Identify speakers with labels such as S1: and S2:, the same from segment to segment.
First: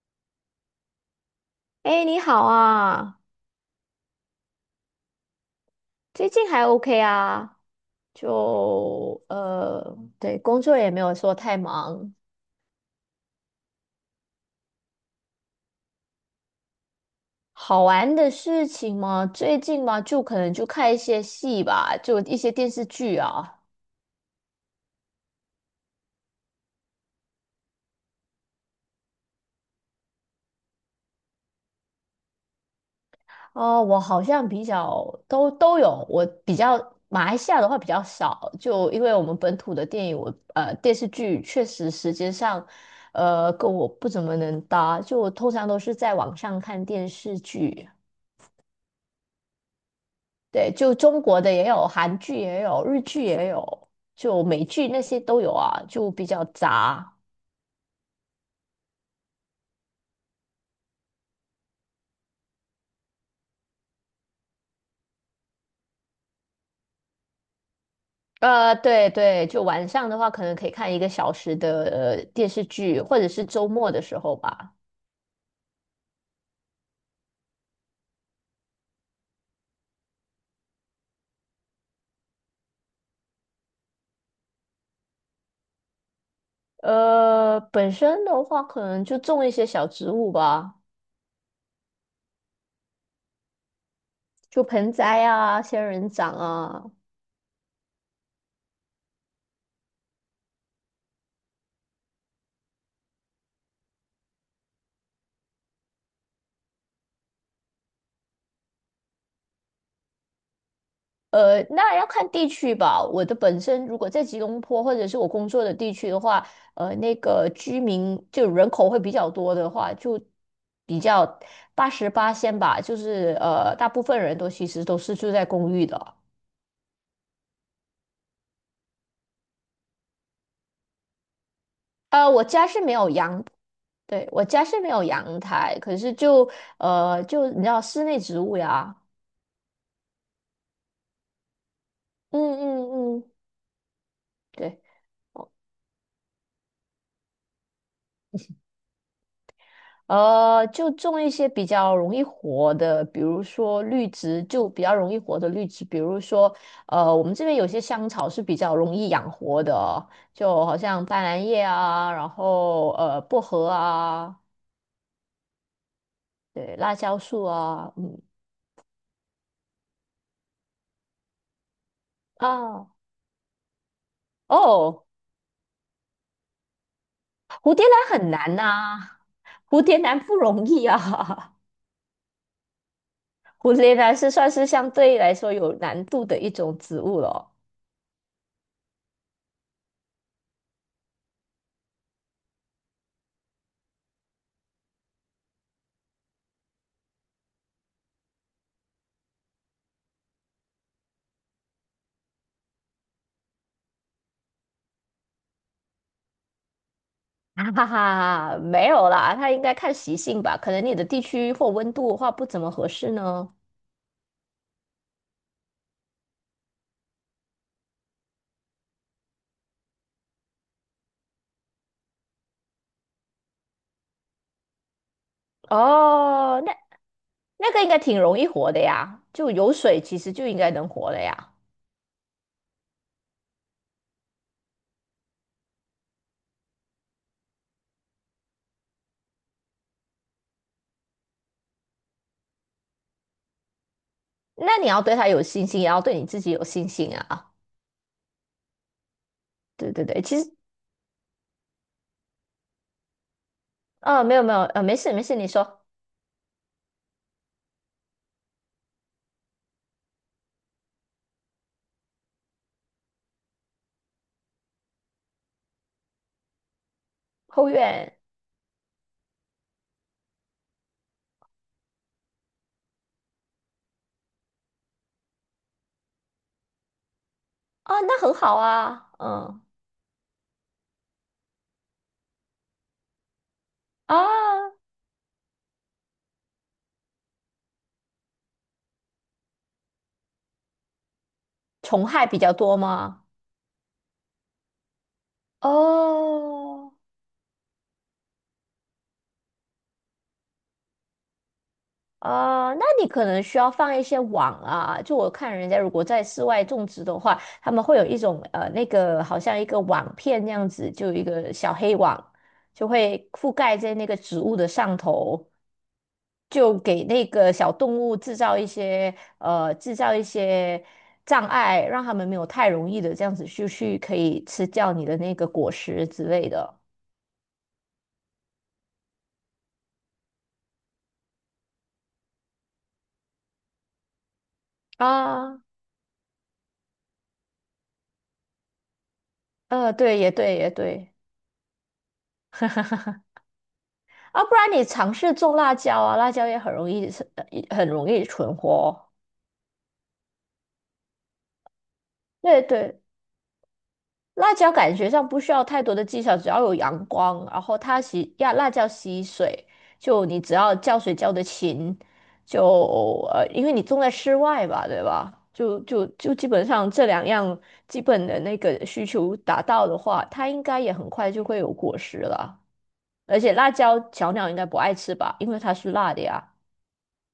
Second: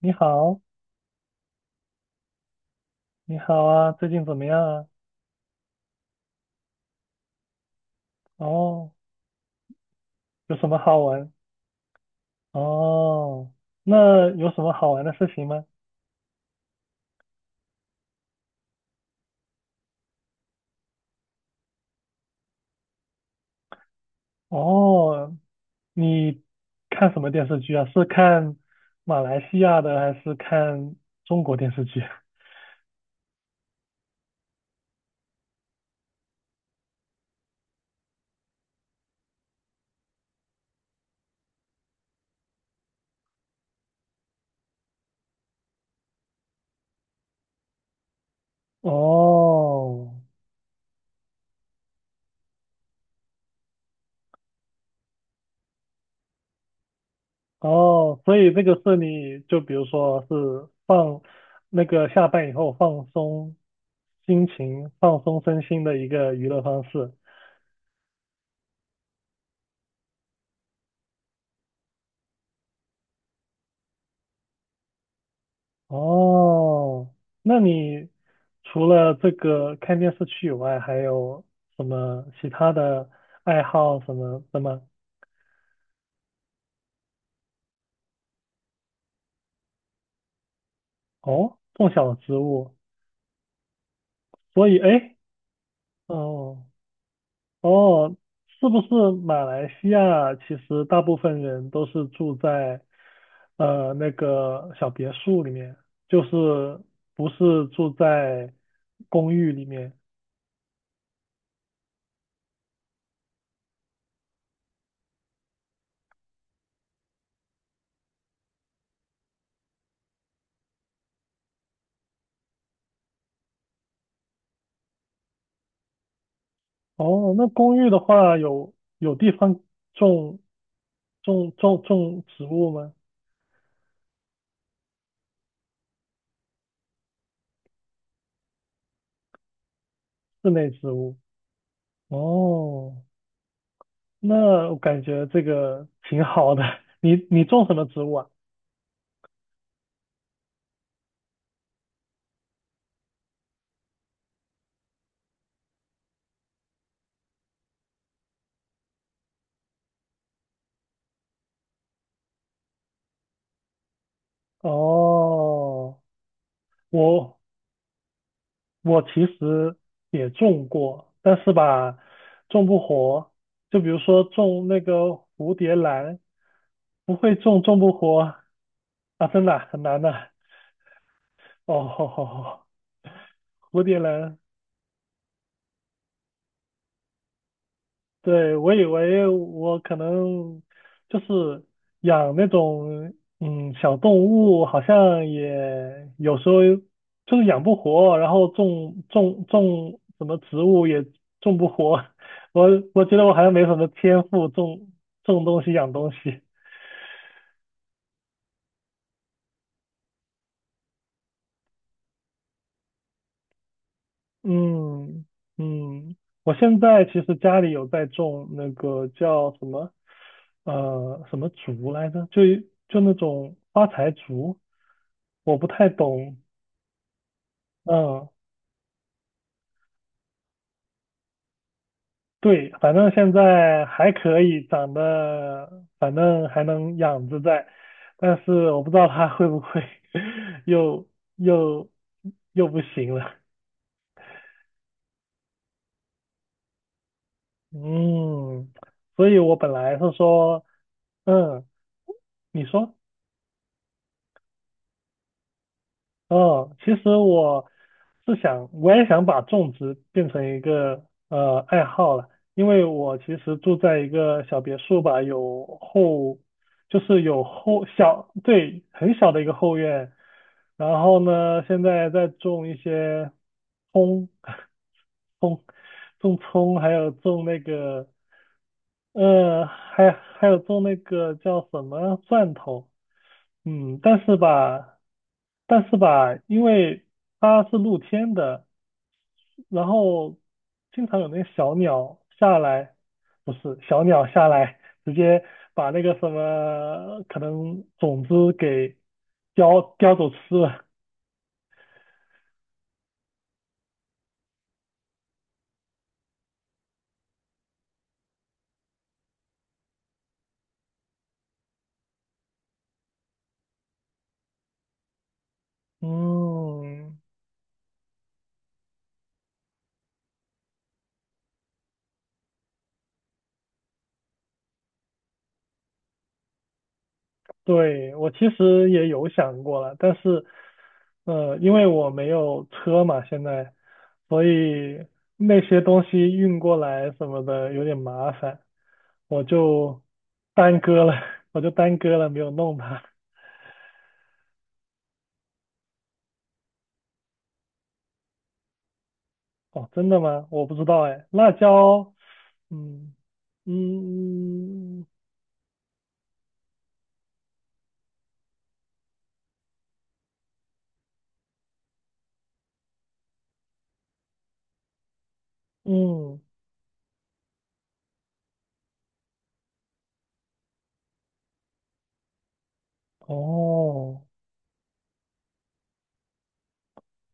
S1: 你好，
S2: 哎，你好啊，
S1: 你好啊，最近怎么样啊？
S2: 最近还 OK 啊。
S1: 哦，
S2: 就对，
S1: 有
S2: 工
S1: 什
S2: 作
S1: 么
S2: 也
S1: 好
S2: 没有
S1: 玩？
S2: 说太忙。
S1: 哦，那有什么好玩的事情吗？
S2: 好玩的事情嘛，最近嘛，就可能就看一些戏吧，就一些电视剧啊。
S1: 哦，你看什么电视剧啊？是看马来西亚的还是看中国电视剧？
S2: 哦，我好像比较都有，我比较马来西亚的话比较少，就因为我们本土的电影，电视剧确实时间上，跟我不怎么能搭，就我通常都是在网上看电视剧。
S1: 哦，
S2: 对，就中国的也有，韩剧也有，日剧也有，就美剧那些都有啊，就比较杂。
S1: 哦，所以这个是你就比如说是放那个下班以后放松心情、放松身心的一个娱乐方式。
S2: 对对，就晚上的话，可能可以看一个小时的电视剧，或者是周末的时候吧。
S1: 哦，那你除了这个看电视剧以外，还有什么其他的爱好什么的吗？
S2: 本身的话，可能就种一些小植物吧，
S1: 哦，种小植物，
S2: 就
S1: 所以哎，
S2: 盆
S1: 诶
S2: 栽啊、仙人掌
S1: 哦
S2: 啊。
S1: 哦，是不是马来西亚其实大部分人都是住在那个小别墅里面，就是不是住在公寓里面？
S2: 那要看地区吧。我的本身如果在吉隆坡或者是我工作的地区的话，那个居民就人口会比较多的话，就比较八十八仙吧，就是大部分人都其实都是住在公寓的。
S1: 哦，那公寓的话有地方种。种种
S2: 我
S1: 植
S2: 家
S1: 物
S2: 是没
S1: 吗？
S2: 有阳，对，我家是没有阳台，可是就你知道室内植物呀，
S1: 室内植物。
S2: 嗯
S1: 哦，
S2: 嗯嗯，
S1: 那我
S2: 对。
S1: 感觉这个挺好的。你种什么植物啊？
S2: 就种一些比较容易活的，比如说绿植，就比较容易活的绿植，比如说，我们这边有些香草是比较容易养活的哦，就好像斑斓叶啊，然后薄荷啊，
S1: 哦，
S2: 对，辣椒
S1: 我
S2: 树啊，嗯
S1: 我其实也种过，但是吧，种不
S2: 啊
S1: 活。就比如说种那个
S2: 哦，
S1: 蝴蝶兰，不会种，
S2: 蝴
S1: 种
S2: 蝶
S1: 不
S2: 兰很
S1: 活
S2: 难呐、
S1: 啊，真的啊
S2: 蝴
S1: 很
S2: 蝶
S1: 难的。
S2: 兰不容易啊，
S1: 哦，
S2: 蝴
S1: 蝴
S2: 蝶
S1: 蝶
S2: 兰是
S1: 兰
S2: 算是相对来说有难度的一种植物了。
S1: 对，我以为我可能就是养那种小动物，好像也有时候就是养不活，然后种什么植物也种不活。我觉得我好像没什么天赋，种种东西养东西。
S2: 哈哈哈，没有啦，它应该看习性吧，可能你的地区或温度的话不怎么合适呢。
S1: 嗯嗯，我现在其实家里有在种那个叫什么什么竹来着，就那种发财竹。我不太懂，
S2: 哦，那个应该挺
S1: 嗯，
S2: 容易活的呀，就有水其实就应该能活了呀。
S1: 对，反正现在还可以，长得反正还能养着在，但是我不知道它会不会 又又又不行了，
S2: 那你要对它有信心，也要对你自己有信心啊。
S1: 嗯，所以我本来
S2: 对对
S1: 是
S2: 对，其实
S1: 说，嗯，你说。
S2: 没有没有没事没事，你说
S1: 哦，其实我是想，我也想把种植变成一个爱好了，因为我其实住在一个小别墅吧，有后，就是有
S2: 后
S1: 后
S2: 院
S1: 小，对，很小的一个后院，然后呢，现在在种一些葱，葱，种葱，还有种那
S2: 啊，
S1: 个，
S2: 那很好啊，嗯
S1: 还有种那个叫什么蒜头。嗯，但是
S2: 啊，
S1: 吧，但是吧，因为它是露天的，然后经常有那个小
S2: 虫
S1: 鸟
S2: 害比较
S1: 下
S2: 多
S1: 来，
S2: 吗？
S1: 不是小鸟下来，直接把那个什
S2: 哦。
S1: 么可能种子给叼走吃了。
S2: 啊，那你可能需要放一些网啊。就我看人家如果在室外种植的话，他们会有一种那个好像一个网片那样子，就有一个小黑网，就会覆盖在那个植物的上头，就给
S1: 嗯，
S2: 那个小动物制造一些障碍，让他们没有太容易的这样子就去可以吃掉你的那个果实之类的
S1: 对，我其实也有想过了，但是，因为我没有车嘛，现在，所以
S2: 啊。
S1: 那些东西运过来什么的有点麻烦。我就
S2: 对，也对，也
S1: 耽搁
S2: 对。
S1: 了，我就耽搁了，没有弄它。
S2: 啊，不然你尝试种辣椒啊，辣椒也很容易是，很容易存活哦。
S1: 哦，真的吗？我不知道哎。辣椒，
S2: 对对，
S1: 嗯
S2: 辣椒感
S1: 嗯
S2: 觉上不需要太多的技巧，只要有阳光，然后它吸呀，辣椒吸水，就你只要浇水浇得勤，就因为你种在室外吧，对吧？就
S1: 嗯，
S2: 基本上这两样基本的那个需求达到的话，它应该也很快就会有果实了。而且辣椒
S1: 哦
S2: 小鸟应该不爱吃吧，因为它是辣的呀。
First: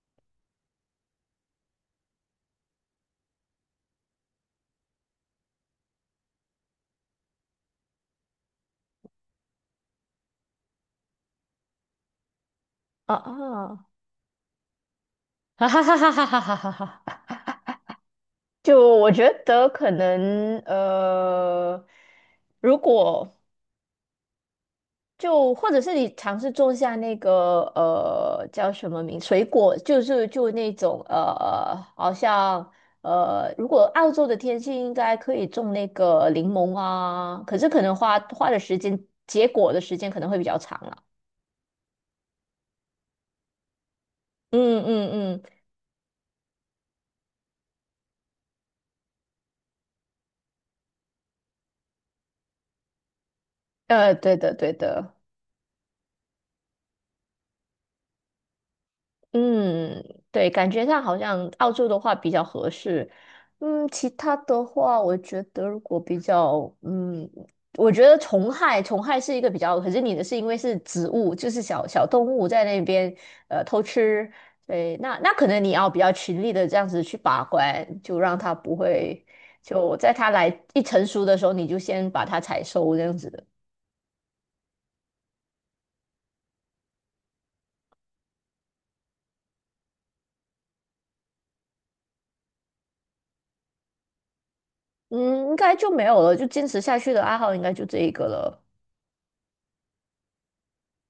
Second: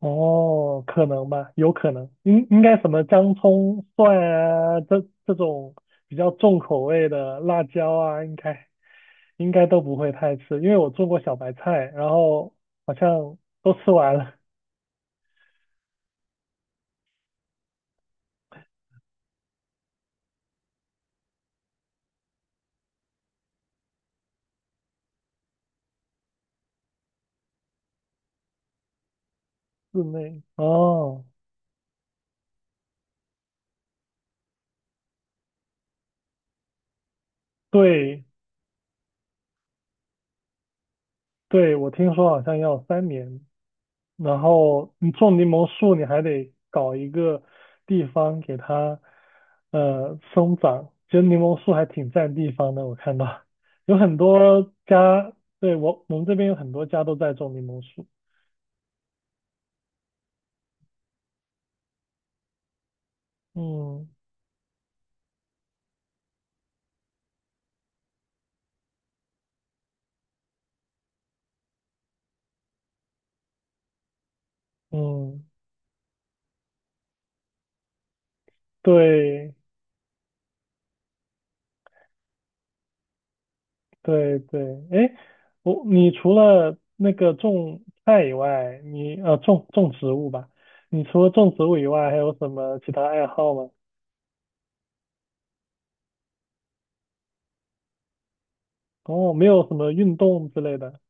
S1: 哦，可能吧，有可能。应该什么姜、葱、蒜啊，这种比较重口味的辣椒啊，应该都不会太吃，因为我做过小白菜，然后好
S2: 啊
S1: 像都
S2: 啊。
S1: 吃完了。
S2: 哈哈哈哈哈哈哈哈哈！就我觉得可能如果就或者是你尝试种下那个叫什么名水果，
S1: 室
S2: 就是
S1: 内
S2: 就那种
S1: 哦，
S2: 好像如果澳洲的天气应该可以种那个柠檬啊，可是可能花
S1: 对，
S2: 花的时间结果的时间可能会比较长了。
S1: 对，我听说好像要3年，然
S2: 嗯
S1: 后你
S2: 嗯
S1: 种
S2: 嗯，
S1: 柠檬树，你还得搞一个地方给它生长。其实柠檬树还挺占地方的，我看到有很
S2: 对的
S1: 多
S2: 对的。
S1: 家，对，我们这边有很多家都在种柠檬树。
S2: 嗯，对，感觉上好像澳洲的话比较合适。嗯，
S1: 嗯
S2: 其他的话，我觉得如果比较，嗯，我觉得虫害是一个比较，可是你的是因为是植物，就是小小动物在那边偷吃，对，那
S1: 嗯，
S2: 可能你要比较勤力的这样子去把关，就让它不会，
S1: 对
S2: 就在它来一成熟的时候，你就先把它采收这样子的。
S1: 对对，哎，你除了那个种菜以外，你种种植物吧，你除了种植物以外，还有什么其他爱好吗？
S2: 嗯，应该就没有了，就坚持下去的爱好应该就这一个了。
S1: 哦，没有什么运动之类的。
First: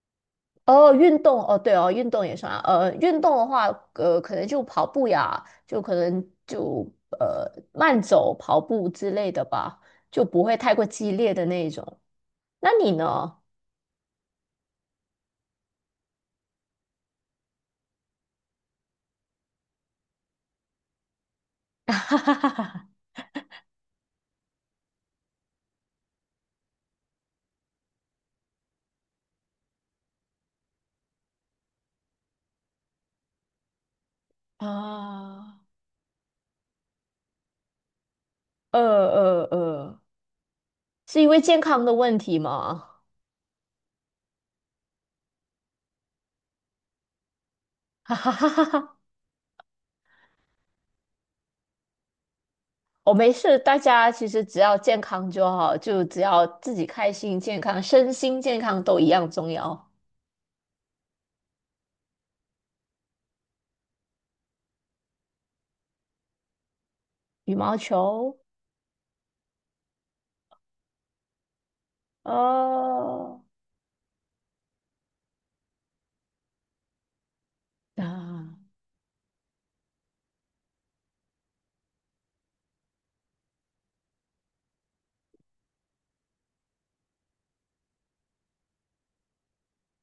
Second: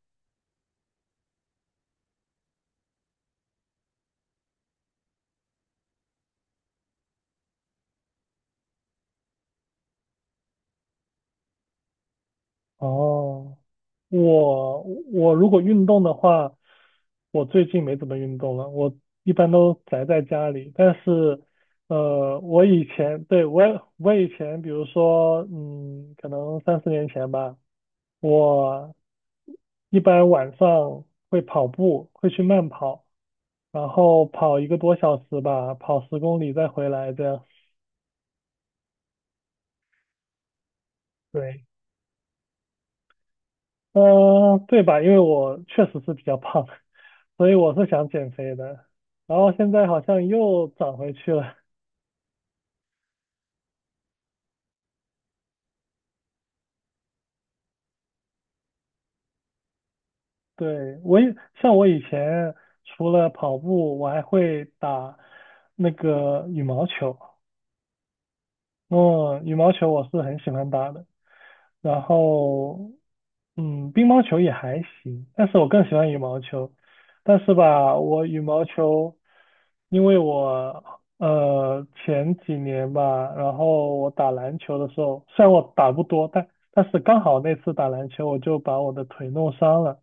S2: 哦，运动哦，对哦，运动也算啊。运动的话，可能就跑步呀，就可能就慢走、跑步之类的吧，就不会太过激烈的那一种。那你呢？
S1: 哦，我我如果运动的话，我最近没怎么运动了，我一般都宅在家里。但是，我以 前，对，我以前，比如说，嗯，可能3、4年前吧，我一般晚上会跑步，会去慢跑，然后跑一个多小时
S2: 啊，
S1: 吧，跑10公里再回来这样。
S2: 呃呃呃，是因为健
S1: 对，
S2: 康的问题吗？
S1: 对吧？因为我确实是比较胖。所以我是 想
S2: 哈
S1: 减
S2: 哈哈
S1: 肥
S2: 哈
S1: 的，
S2: 哈，
S1: 然后现在好像又长回去了。
S2: 没事，大家其实只要健康就好，就只要自己开心、健康、身心健康都一样重要。
S1: 对，我也，像我以前除了跑步，我还会打那个羽毛球。
S2: 羽毛球，
S1: 嗯，羽毛球我是很喜欢打的。然后，
S2: 哦。
S1: 嗯，乒乓球也还行，但是我更喜欢羽毛球。但是吧，
S2: 啊
S1: 我羽毛球，因为我前几年吧，然后我打篮球的时候，虽然我打不多，但是刚好那次打篮球，我就把我的腿弄伤了，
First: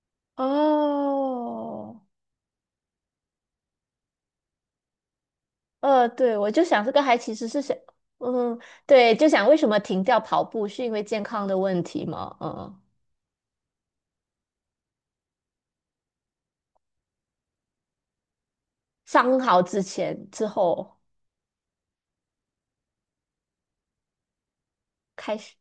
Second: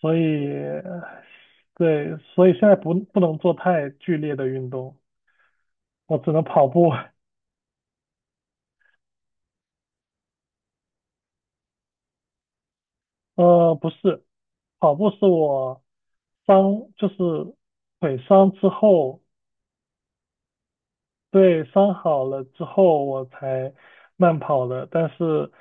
S1: 所以
S2: 哦，
S1: 对，所以现在不能做太剧烈的运动，我只
S2: 对，
S1: 能
S2: 我就
S1: 跑
S2: 想
S1: 步。
S2: 这个 还其实是想，嗯，对，就想为什么停掉跑步是因为健康的问题吗？嗯，
S1: 不是，跑步是我伤，就是腿伤之后，
S2: 伤好之后
S1: 对，伤好了之后我才慢跑的。但
S2: 开
S1: 是，
S2: 始，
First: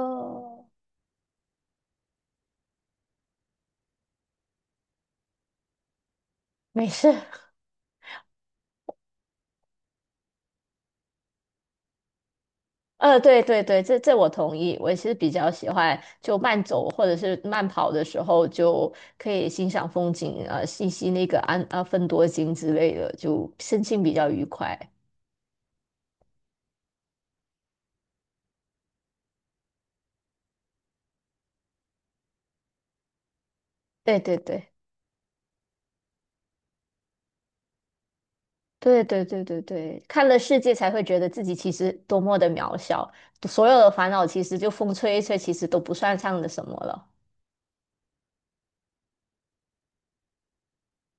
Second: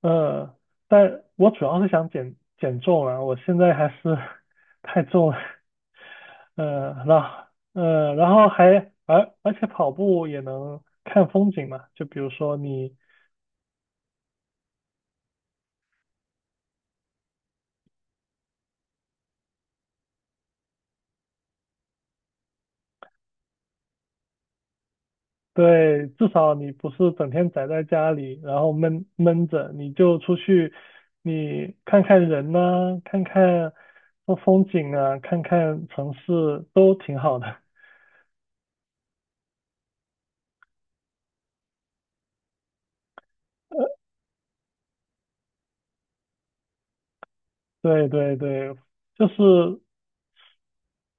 S1: 呃，但我主要是想减减重啊，我现在还是 太重了，
S2: 没
S1: 呃，
S2: 事，
S1: 然后然后还而且跑步也能看风景嘛，就比如说你
S2: 对对对，这我同意，我也是比较喜欢就慢走或者是慢跑的时候就可以欣赏风景，吸吸那个安啊芬多精之类的，就身心比较愉快。
S1: 对，至少你不是整天宅在家里，然后闷闷着，你就出去，你看看人呐、看看
S2: 对对
S1: 风
S2: 对。
S1: 景啊，看看城市，都挺好的。
S2: 对对对对对，看了世界才会觉得自己其实多么的渺小，所有的烦恼其实就风吹一吹，其实都不算上的什么了。
S1: 对对对，就是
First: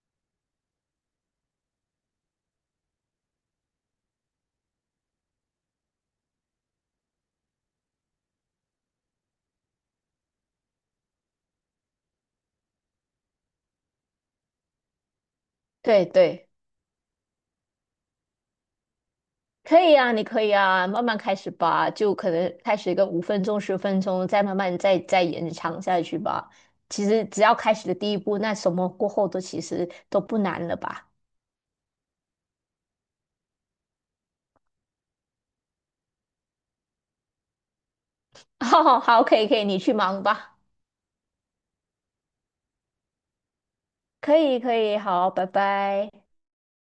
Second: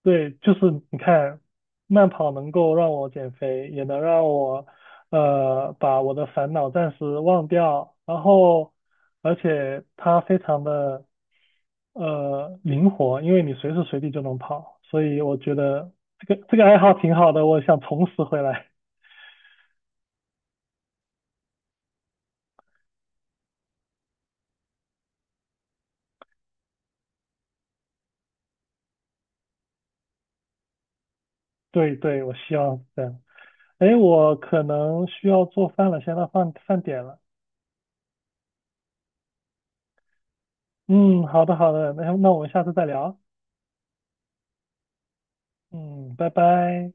S1: 对，就是你看，慢跑能够让我减肥，也能让我把我的烦恼暂时忘掉，然后而且它非常的灵活，因为你随时随地就能跑，所以我觉得
S2: 对
S1: 这个
S2: 对，
S1: 这个爱好挺好的，我想重拾回来。
S2: 可以啊，你可以啊，慢慢开始吧，就可能开始一个5分钟、10分钟，再慢慢再再延长下去吧。其实只要开始的第一步，那什么过后都其实都不难了吧？
S1: 对对，我希望是这样。哎，我可能需要做饭了，现在到饭点了。
S2: 好好，可以可以，你去忙吧。
S1: 嗯，好的好的，那我们下次再聊。
S2: 可以可以，好，拜拜。
S1: 嗯，拜拜。